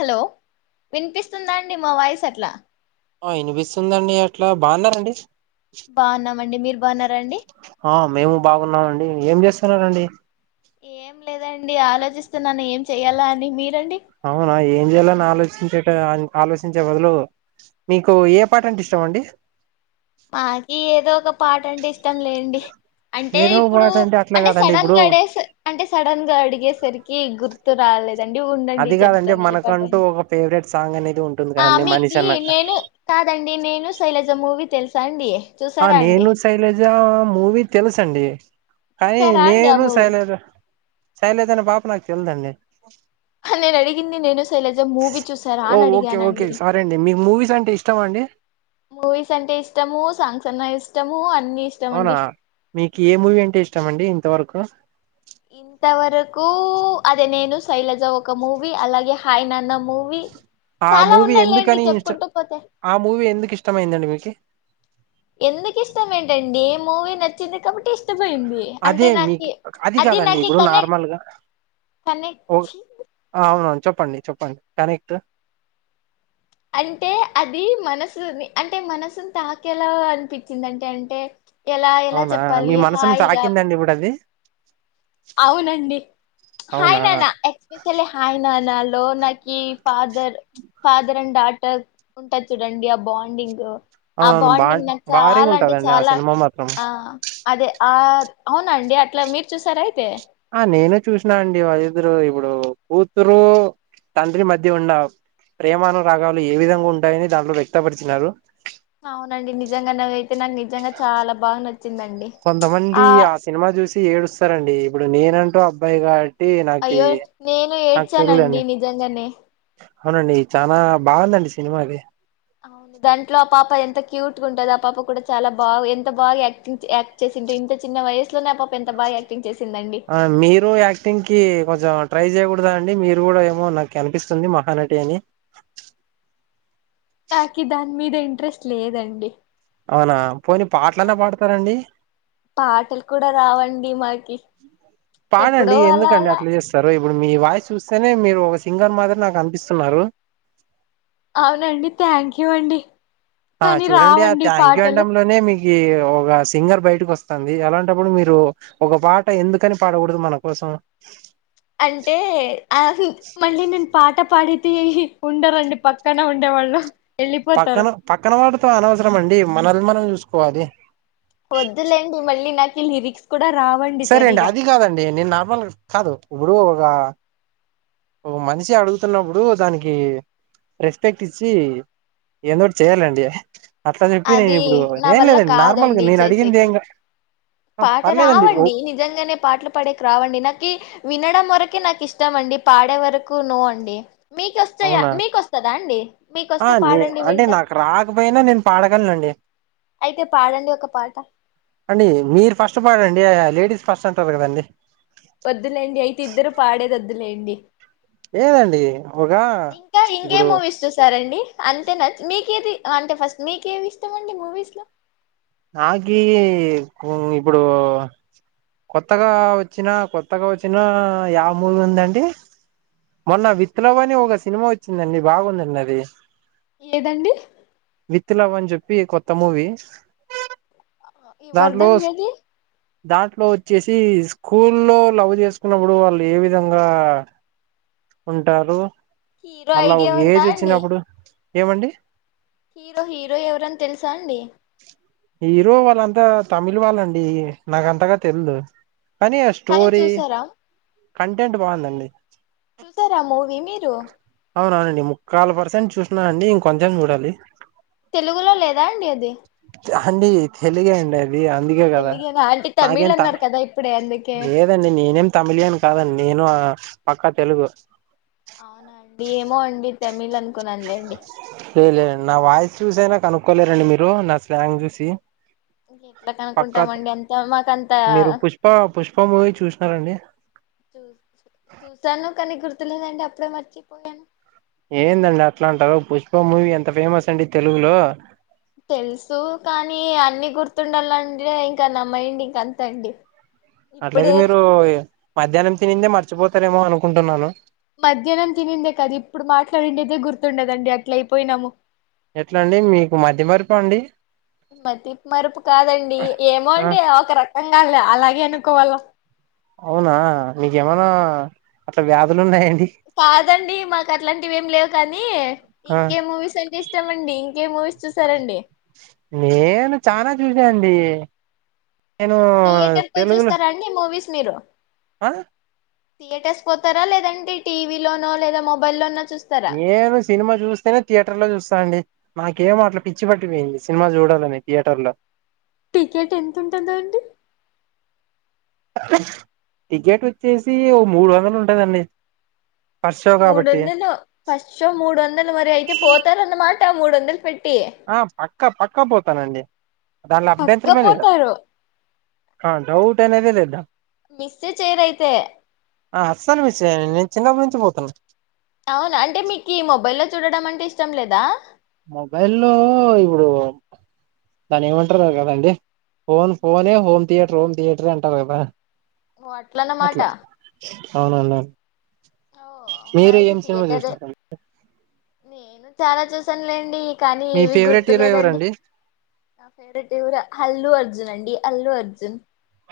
Hello వినిపిస్తుందా అండి మా వాయిస్ ఎట్లా ఆ వినిపిస్తుందండి అట్లా బాగున్నారండి బాగున్నామండి మీరు బాగున్నారండి ఆ మేము బాగున్నామండి ఏం చేస్త సనారండి ఏం లేదండి ఆలోచిస్తున్నాను ఏం చెయాలా అని మీ అవునా ఏం చేయాలని ఆలోచించే ఆలోచించే బదులు మీకు ఏ పాట అంటే ఇష్టం అండి మాకి ఏదో ఒక పాట అంటే ఇష్టం లేండి అంటే ఏదో ఒక ఇప్పుడు పాట అట్లా అంటే కాదండి సడన్ ఇప్పుడు గా అడే అంటే సడన్ గా అడిగేసరికి గుర్తు రాలదు అది కాదండి మనకంటూ ఒక ఫేవరెట్ సాంగ్ అనీ ఆ మీకు నేను కాదండి నేను శైలజ మూవీ తెలుసాండి ఆ నేను శైలజ మూవీ త తెలుసు అండి కానీ చూసారా అండి ఆ నేను మూవీ శైలజ శైలేజ అనే పాప నాకు తెలియదండి శైలేజ మూవీ చూసారా ఓ అని ఓకే ఓకే అడిగానండి సారీ అండి మీకు మూవీస్ అంటే ఇష్టమా అండి మూవీస్ అంటే ఇష్టము సాంగ్స్ అ ఇష్టము ఆన్ అవునా మీకి ఏ మూవీ అంటే ఇష్టం అండి ఇంతవరకు ఇంతవరకు అదే నేను శైలజ ఒక మూవీ అలాగే హాయ్ నాన్న మూవీ ఆ చాలా మూవీ ఉన్నాయిలేండి ఎందుకని ఇస్ చెప్పుకుంటూ పోతే ఆ మూవీ ఎందుకు ఇష్టమైందండి మీకి ఎందుకు ఇష్టం ఏంటండి ఏ మూవీ నచ్చింది కాబట్టి ఇష్టం అదే మీకి అది కాదండి నాకి ఇప్పుడు కనెక్ట్ నార్మల్గా కనెక్ట్ ఓ ఛీ! అవున చెప్పండి చెప్పండి కనెక్ట్ అంటే అది మనసుని అంటే మనసుని తాకేలా అనిపించింది అంటే అంటే ఎలా ఎలా అవునా చెప్పాలి మీ మనసును హాయిగా తాకిందండి ఇప్పుడు అది అవునండి హాయ్ అవునా నాన్న ఎక్స్పెషలీ హాయ్నాన్నలో నాకి ఫాదర్ ఫాదర్ అండ్ డా ఉంట చూడండి ఆ బాండింగ్ ఆ బా బాండింగ్ నాకు భారీగా చాలా అంటే ఉంటదండి ఆ చాలా సినిమా మాత్రం ఆ అదే ఆ అవునండి అట్లా మీరు చూసార అయితే [inaudible] ఆ నేనే చూసినా అండి వాళ్ళద్దరు ఇప్పుడు కూతురు తండ్రి మధ్య ఉన్న ప్రేమానురాగాలు ఏ విధంగా ఉంటాయని దాంట్లో వ్యక్తపరిచినారు అవునండి నిజం నాకైతే నాకు నిజంగా చాలా బాగు నచ్చం కొంతమంది ఆ సినిమా చూసి ఏడుస్తారండి ఇప్పుడు నేనంటూ అబ్బాయిగా అయ్యో నేను ఏడ్చానండి తెలిదండి నిజంగానే అవునండి చాలా బాగుందండి సినిమకి అవును దాంట్లో ఆ పాప ఎంత క్యూట్ గా ఉంటది ఆ పాప కూడా చాలా బాగా ఎంత బాగా యాక్టింగ్ యాక్ట్ చేసింటే ఇంత చిన్న వయసులోనే ఆ పాప ఎంత బాగా యాక్టింగ్ చేసి ఆ మీరు యాక్టింగ్ కి కొంచెం ట్రై చేయకూద చదా అండి మీరు కూడా ఏమో నాకు కనిపిస్తుంది మహానటి అని తాకిదాని మీద ఇంట్రెస్ట్ లేదండి అవునా పోనీ ఆ పాటలన్నా పాడతారండి పాటలు కూడా రావండి మాకి ఎప్పుడో పానండి అలా ఎందుకండి అలా అట్లా చేస్తారు ఇప్పుడు మీ వాయిస్ చూస్తేనే మీరు ఒక సింగర్ మాదిరి నాకు అనిపిస్తున్నారు అవునండి థ్యాంక్ యూ అండి ఆ కానీ చూడండి ఆ రావండి థ్యాంక్ యూ పాటలు అడంలోనే మీ ఏ ఒక సింగర్ బయటకి వస్తంది అలాంటప్పుడు మీరు ఒక పాట ఎందుకని పాడకూడదు మన కోసం అంటే ఆదసాలు మళ్ళీ నేను పాట పాడితే ఉండరండి పక్కన ఉండేవాళ్ళు వెళ్ళిపోతారు పక్కన పక్కన వాడు తో అనవసరం అండి మనల్ని మనం చూసుకోవాలి ఈ లిరిక్స్ కూడా రావండి సరే అండి సరిగా అది కాదండి నేను నార్మల్ కాదు ఇబుడు ఒగా ఓ మనిషి అడుగుతున్నప్పుడు దానికి రెస్పెక్ట్ ఇచ్చి ఏందోటి చేయాలండి అట్లా చెప్పి నేను అది ఇప్పుడు నా ఏం వల్ల లేదండి నార్మల్గా కాదండి నేను అడిగింది చేసేకి ఏంకా పాట రావండి నిజంగానే పాటలు పాడేకి రావండి నాకి వినడం వరకే నాకు ఇష్టం అండి పాడే వరకు నో అండి మీక వస్తేయా అవునా మీకొస్తుందా అండి ఆ మీకొస్తే నే పాడండి అంటే వింట నాకు రాకపోయినా నేను పాడగలనండి అయితే పాడండి ఒక పాట అండి మీరు ఫస్ట్ పాడండి లేడీస్ ఫస్ట్ అంటారు కదండి వద్దులేండి అయితే ఇద్దరు పాడేది వద్దలేండి ఏదండి ఒక ఇప్పుడు అంతే నచ్చ మీకేది అంటే ఫస్ట్ మీకేది ఇష్టం అండి మూవీస్ లో నాక ఇప్పుడు కొత్తగా వచ్చినా కొత్తగా వచ్చినా యా మూవీ ఉందండి మొన్న విత్లవ్ అని ఒక సినిమా వచ్చిందండి బాగుందండి అది ఏదండి విత్లవ్ అని చెప్పి కొత్త మూవీ ఈ దాంట్లో వర్ధన్ జది దాంట్లో వచ్చేసి స్కూల్లో లవ్ చేసుకున్నప్పుడు వాళ్ళు ఏ విధంగా ఉంటారు హీరో మళ్ళా ఒక ఐడియా ఉందా ఏజ్ అండి వచ్చినప్పుడు ఏమండి హీరో హీరో ఎవరని తెలుసా అండి హీరో వాళ్ళంతా తమిళ్ వాళ్ళండి నాకంతగా తెలిదు కానీ ఆ స్టోరి కంటెంట్ బాగుందండి చూసార మూవి మీరు టు అవునవునండి ముక్కాల్ పర్సెంట్ చూసినాను అండి ఇంకొంచెం చూడాలి తెలుగులో లేదా అండి అది అండీ తెలుగే అండి అది అది అందుకే కదా తెలుగేనా అంటే తమిళ్ నాకేం త అన్నారు కదా ఇప్పుడే అందుకే లేదండి నేనేం తమిలియన్ కాదండి నేను పక్కా తెలుగు అవునా అండి ఏమో అండి తమిళ్ అనుకున్నానులేండి లే లే నా వాయిస్ చూసైనా కనుక్కోలేరండి మీరు నా స్లాంగ్ చూసి ఎట్లా పక్కా కనుక్కుంటామండి అంత మాకంత మీరు పుష్ప పుష్ప మూవీ చూసినారండి చూ చూసాను కానీ గుర్ గుర్తులేదండీ అప్పుడే మర్చిపోయాను ఏందండి అట్లాంటారు పుష్ప మూవీ ఎంత ఫేమస్ అండి తెలుగులో తెలుసు కానీ అన్ని గుర్తుండాలంటే ఇంక నా మైండ్ ఇంకంతే అండి అట్లా అయితే ఇప్పుడే మీరు మధ్యాహ్నం తినిందే మర్చిపోతారేమో అనుకుంటున్నాను మధ్యాహ్నం తినిందే కదా ఇప్పుడు మాట్లాడిండేదే గుర్తుండదండి అట్ల అయిపోయినాము ఎట్ల అండి మీకు మతి మరుపాఅండి మతి మరుపు కాదండి ఏమో ఆ అండి ఒక రక అర్ధం కాదులే అలాగే అనుకోవాల అవునా నీకేమన్నా అట్లా వ్యాధులు ఉన్నాయ కాదండి మాకు అట్లాంటివి ఏం లేవు కానీ ఆ ఇంకేం మూవీస్ అంటే ఇష్టమండి ఇంకేం మూవీస్ చూసారండి నేను చానా చూసాండి నేను థియేటర్ పోయి తెలుగులో చూస్తారా అండి మూవీస్ మీరు ఆ థియేటర్స్ పోతారా లేదంటే టీవీ లోనో లేదా మొబైల్ లోనో నేను సినిమా చూస్తేనే థియేటర్ లో చూస్తా అండి నాకేమో అట్ల పిచ్చి పట్టిపోయింది సినిమా చూడాలని థియేటర్ లో టికెట్ ఎంత ఉంటది అండి టికెట్ వచ్చేసి ఓ మూడు వందలు ఉంటాదండి మూడు వందలు ఫస్ట్ షో మూడు వందలు మరి అయితే పోతారన్నమాట మూడు వందల పెట్టి ఆ పక్కా పక్కా పోతానండి దానిలో పక్క అభ్యంతరమే లేదు పోతారు ఆ డౌట్ అనేదే లేదు దాం మిస్సే చేయరైతే అస్సను విషయం చిన్నప్ప నుంచి పోతున్నా అవునా అంటే మీకు ఈ మొబైల్ లో చూడడం అంటే ఇష్టం లేదా మొబైల్లో ఇప్పుడు దాని ఏమంటారు కదండి ఫోన్ ఫోనే హోమ్ థియేటర్ హోమ్ థియేటర్ అంటారు కదా ఓ అట్లన్న మాట అవునన్నా అవునా మీరు అయితే ఏం సినిమా థియేటరే చూసినారండి నేను చాలా చూసానులేండి కానీ మీ ఏవి ఫేవరెట్ హీరో గుర్తులేదండి. ఎవరండి నా ఫేవరెట్ హల్లు అర్జున్ అండి అల్లు అర్జున్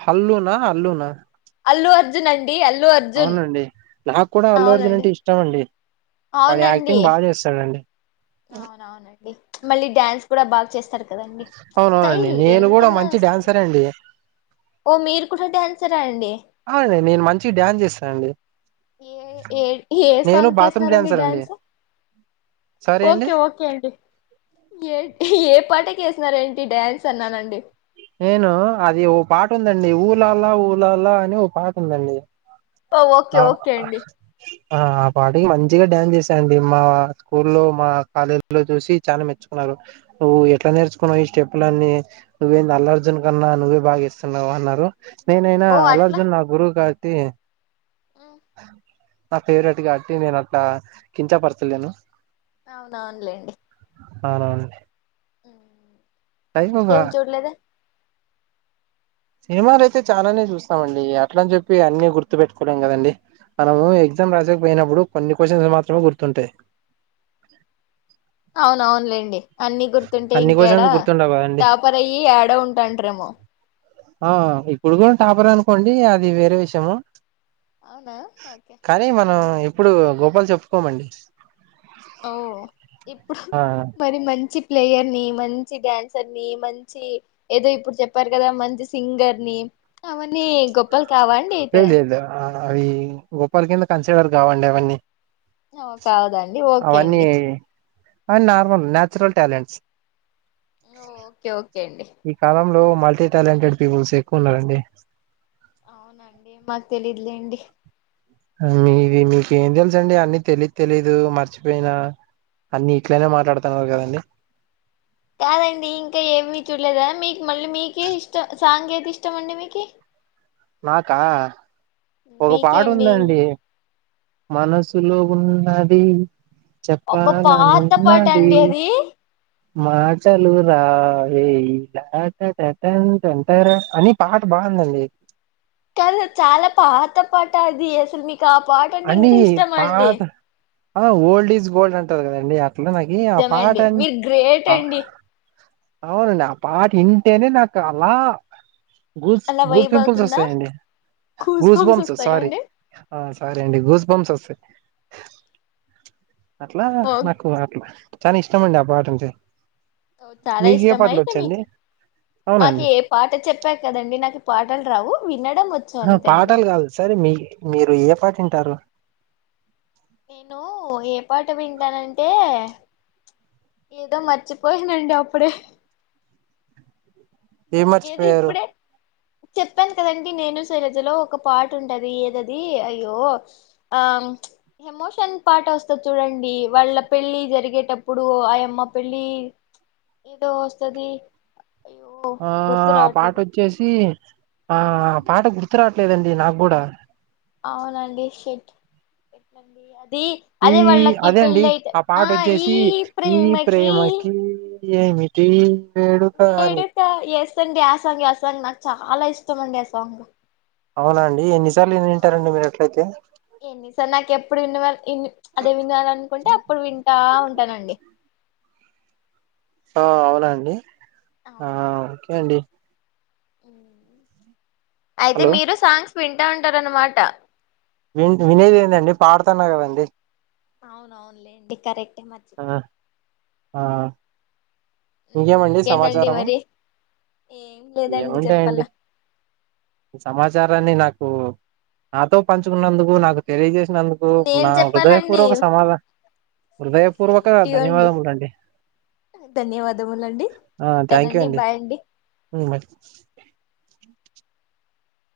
హల్లునా అల్లునా అల్లు అర్జున్ అం అవునండి నాకు కూడా అల్లు అర్జున్ అవునండి అంటే ఇష్టం అండి వాడు అవునండి యాక్టింగ్ బాగా చేస్తాడండి అవునవునండి మళ్ళీ డ్యాన్స్ కూడా బాగా చేస్తారు కదండి అవునవునండి స్టైల్ నేను కూడా ఎంతైనా మంచి స్టైల్ డ్యాన్సర్ అండి ఓ మీరు కూడా డ్యాన్సరా అండి అవునండి నేను మంచి డ్యాన్స్ చేస్తానండి ఏ ఏ ఏ నేను సాంగ్ కి బాత్రూమ్ ఏస్తారండి డాన్సర్ అండి డ్యాన్సు సరే అండి ఓకే ఓకే అండి ఏ ఏ పా ట కేసినారెంటి డ్యాన్స్ అన్నానండి నేను అది ఓ పాట ఉందండి ఊలాల ఊలాలా అని ఓ పాట ఉందండి ఓ ఓకే ఆ ఓకే అండి ఆ ఆ పాటకి మంచిగా డ్యాన్స్ చేశానండి. మా స్కూల్లో, మా కాలేజీ లో చూసి చాలా మెచ్చుకున్నారు. నువ్వు ఎట్లా నేర్చుకున్నావు ఈ స్టెప్లన్నీ నువ్వేం అల్లు అర్జున్ కన్నా నువ్వే బాగేస్తున్నావ్ అన్నారు ఏమైనా ఓ అల్లు అట్లా అర్జున్ నా గురువు కా తే ఉమ్, నా ఫేవరెట్ కాట్టి నేను అట్లా కించపరచలేను అవునవునులేండి అవునవునండి ఉమ్. లైఫ్ ఒక ఇంకేం చూడలేదు అండి సినిమాలు అయితే చాలానే చూస్తామండి. అట్ల అని చెప్పి అన్ని గుర్తు పెట్టుకోలేం కదండి. మనము ఎగ్జామ్ రాసేకిపోయినప్పుడు కొన్ని క్వశ్చన్స్ మాత్రమే గుర్తుంటాయి అవునవునులేండి అన్ని గుర్తుంటే అన్ని క్వశ్చన్స్ ఇంకాడా గుర్తుండవు కదండి టాపర్ అయి యాడో ఉంటాండ్రెమో ఆ ఇప్పుడు కూడా టాపర్ అనుకోండి అది వేరే విషయము అవునా ఓకే ఇప్పుడు గొప్పల్ చెప్పుకోమండి ఓ ఇప్పుడు ఆ మరి మంచి ప్లేయర్ ని మంచి డ్యాన్సర్ ని మంచి ఏదో ఇప్పుడు చెప్పారు కదా మంచి సింగర్ ని అవన్నీ గొప్పలు కావండి అయితే లేదు లేదు ఆ, అవి గొప్పల్ కింద కన్సిడర్ కావండి అవన్నీ కాదండి ఓకే అండి అ normal natural talents okay okay అండి ఈ కాలంలో మల్టీ టాలెంటెడ్ పీపుల్స్ ఎక్కువ ఉన్నారండి అవునండి మాకు తెలీదులేండి మీది మీకు ఏం తెలుస అండి అన్ని తెలిదు తెలీదు మర్చిపోయిన అన్ని ఇట్లనే మాట్లాడుతున్నారు కదండి కాదండి ఇంకా ఏమి చూడలేదా మీకు మళ్ళీ మీకే ఇష్టం సాంగ్ ఏది ఇష్టం అండి మీకి నాకా ఒక మీకే పాట అండి ఉందండి మనసులో ఉన్నది అబ్బా చెప్పాలను పాత పాట ఉన్నది అండి అది మాటలు రా ఏ ఇలా అంత అని పట బాందంది [unintelligible] కాదు చాలా పాత పాట అది అసలు మీకు ఆ పాట అంటే అంీ ఇంకా ఇష్టం అండి పాత ఓల్డ్ ఈస్ గోల్డ్ అంట డి ఇల నాకి ఆ నిజమే పాట అండి మీరు గ్రేట్ అండి అవునండి ఆ పాట ఇన్ తేనే నాక అలా [unintelligible] గూల్స్ అలా గూల్స్ వైబ్ పింపుల్స్ అవుతుందా వస్తాయండి కూస్ గూస్ బంప్స్ వస్తాయా సారీ అండి అండి గూస్ బంప్స్ వస్తాయి అట్లా ఓ నాకు అట్లా చాలా ఇష్టమండి ఆ పాటంటే చాలా ఇష్టం అయితే మీకు మాకు అవునండి ఏ పాట చెప్పా కదండి నాకు పాటలు రావు విన్న ఆ పాటలు కాదు సరే మీ మీరు ఏ పాట వింటారు నేను ఏ పాట వింటానంటే ఏదో మర్చిపోయానండి అప్పుడే ఏం ఏదో మర్చిపోయారు ఇప్పుడే చెప్పాను కదండి నేను శైలజలో ఒక పాట ఉంటది ఏదది అయ్యో ఆ ఎమోషన్ పాట వస్తది చూడండి వాళ్ళ పెళ్ళి జరిగేటప్పుడు అయమ్మ పెళ్ళి ఏదో వస్తుది అయ్యో ఆ గుర్తు ఆ పాట రావట్లేదే వచ్చేసి ఆ ఆ పాట గుర్తురాట్ల లేదండి నాకు కూడా అవునండి షిట్ ఈ అదే అండి ఆ పాట వచ్చేసి ఈ ప్రేమకి ఎమిటి వేడుక అని ఇండి ఆ సాంగ్ ఆసంగ్ నాకు చాలా ఇష్టంమండి ఆ సాంగ్ అవునా అండి ఎన్నిసార్లు వినింటారండి మీరు అట్లయితే ఏన్ని సార్ నాకు ఎప్పుడు వినవాల అదే వినాలనుకుంటే అప్పుడు వింటా ఉంటానండి ఆ అవునా అండి ఆ ఓకే అండి మ్ అయితే హలో మీరు సాంగ్స్ విం వింటా ఉంటార అన్నమాట వి వినేది ఏందండి పాడుతున్నా కదండి అవునవునులేండి కరెక్ట్ ఆ ఆ ఉమ్, ఇంకేమండి ఇంకేంటండి సమాచారము మరి ఏం లేదండి చెప్పాల ఏముంటాయండి సమాచ చారాన్ని నాకు నాతో పంచుకున్నందుకు నాకు తెలిజే నందుకు నేను నా చెప్పాలండి హృదయపూర్వక సమాధా సేమ్ హృదయపూర్వక టు యూ అండి ధన్యవాదములండి. ధన్యవాదములండి ఆ థ్యాంక్ యూ ఉంటానండి బాయ్ అండి ఉమ్,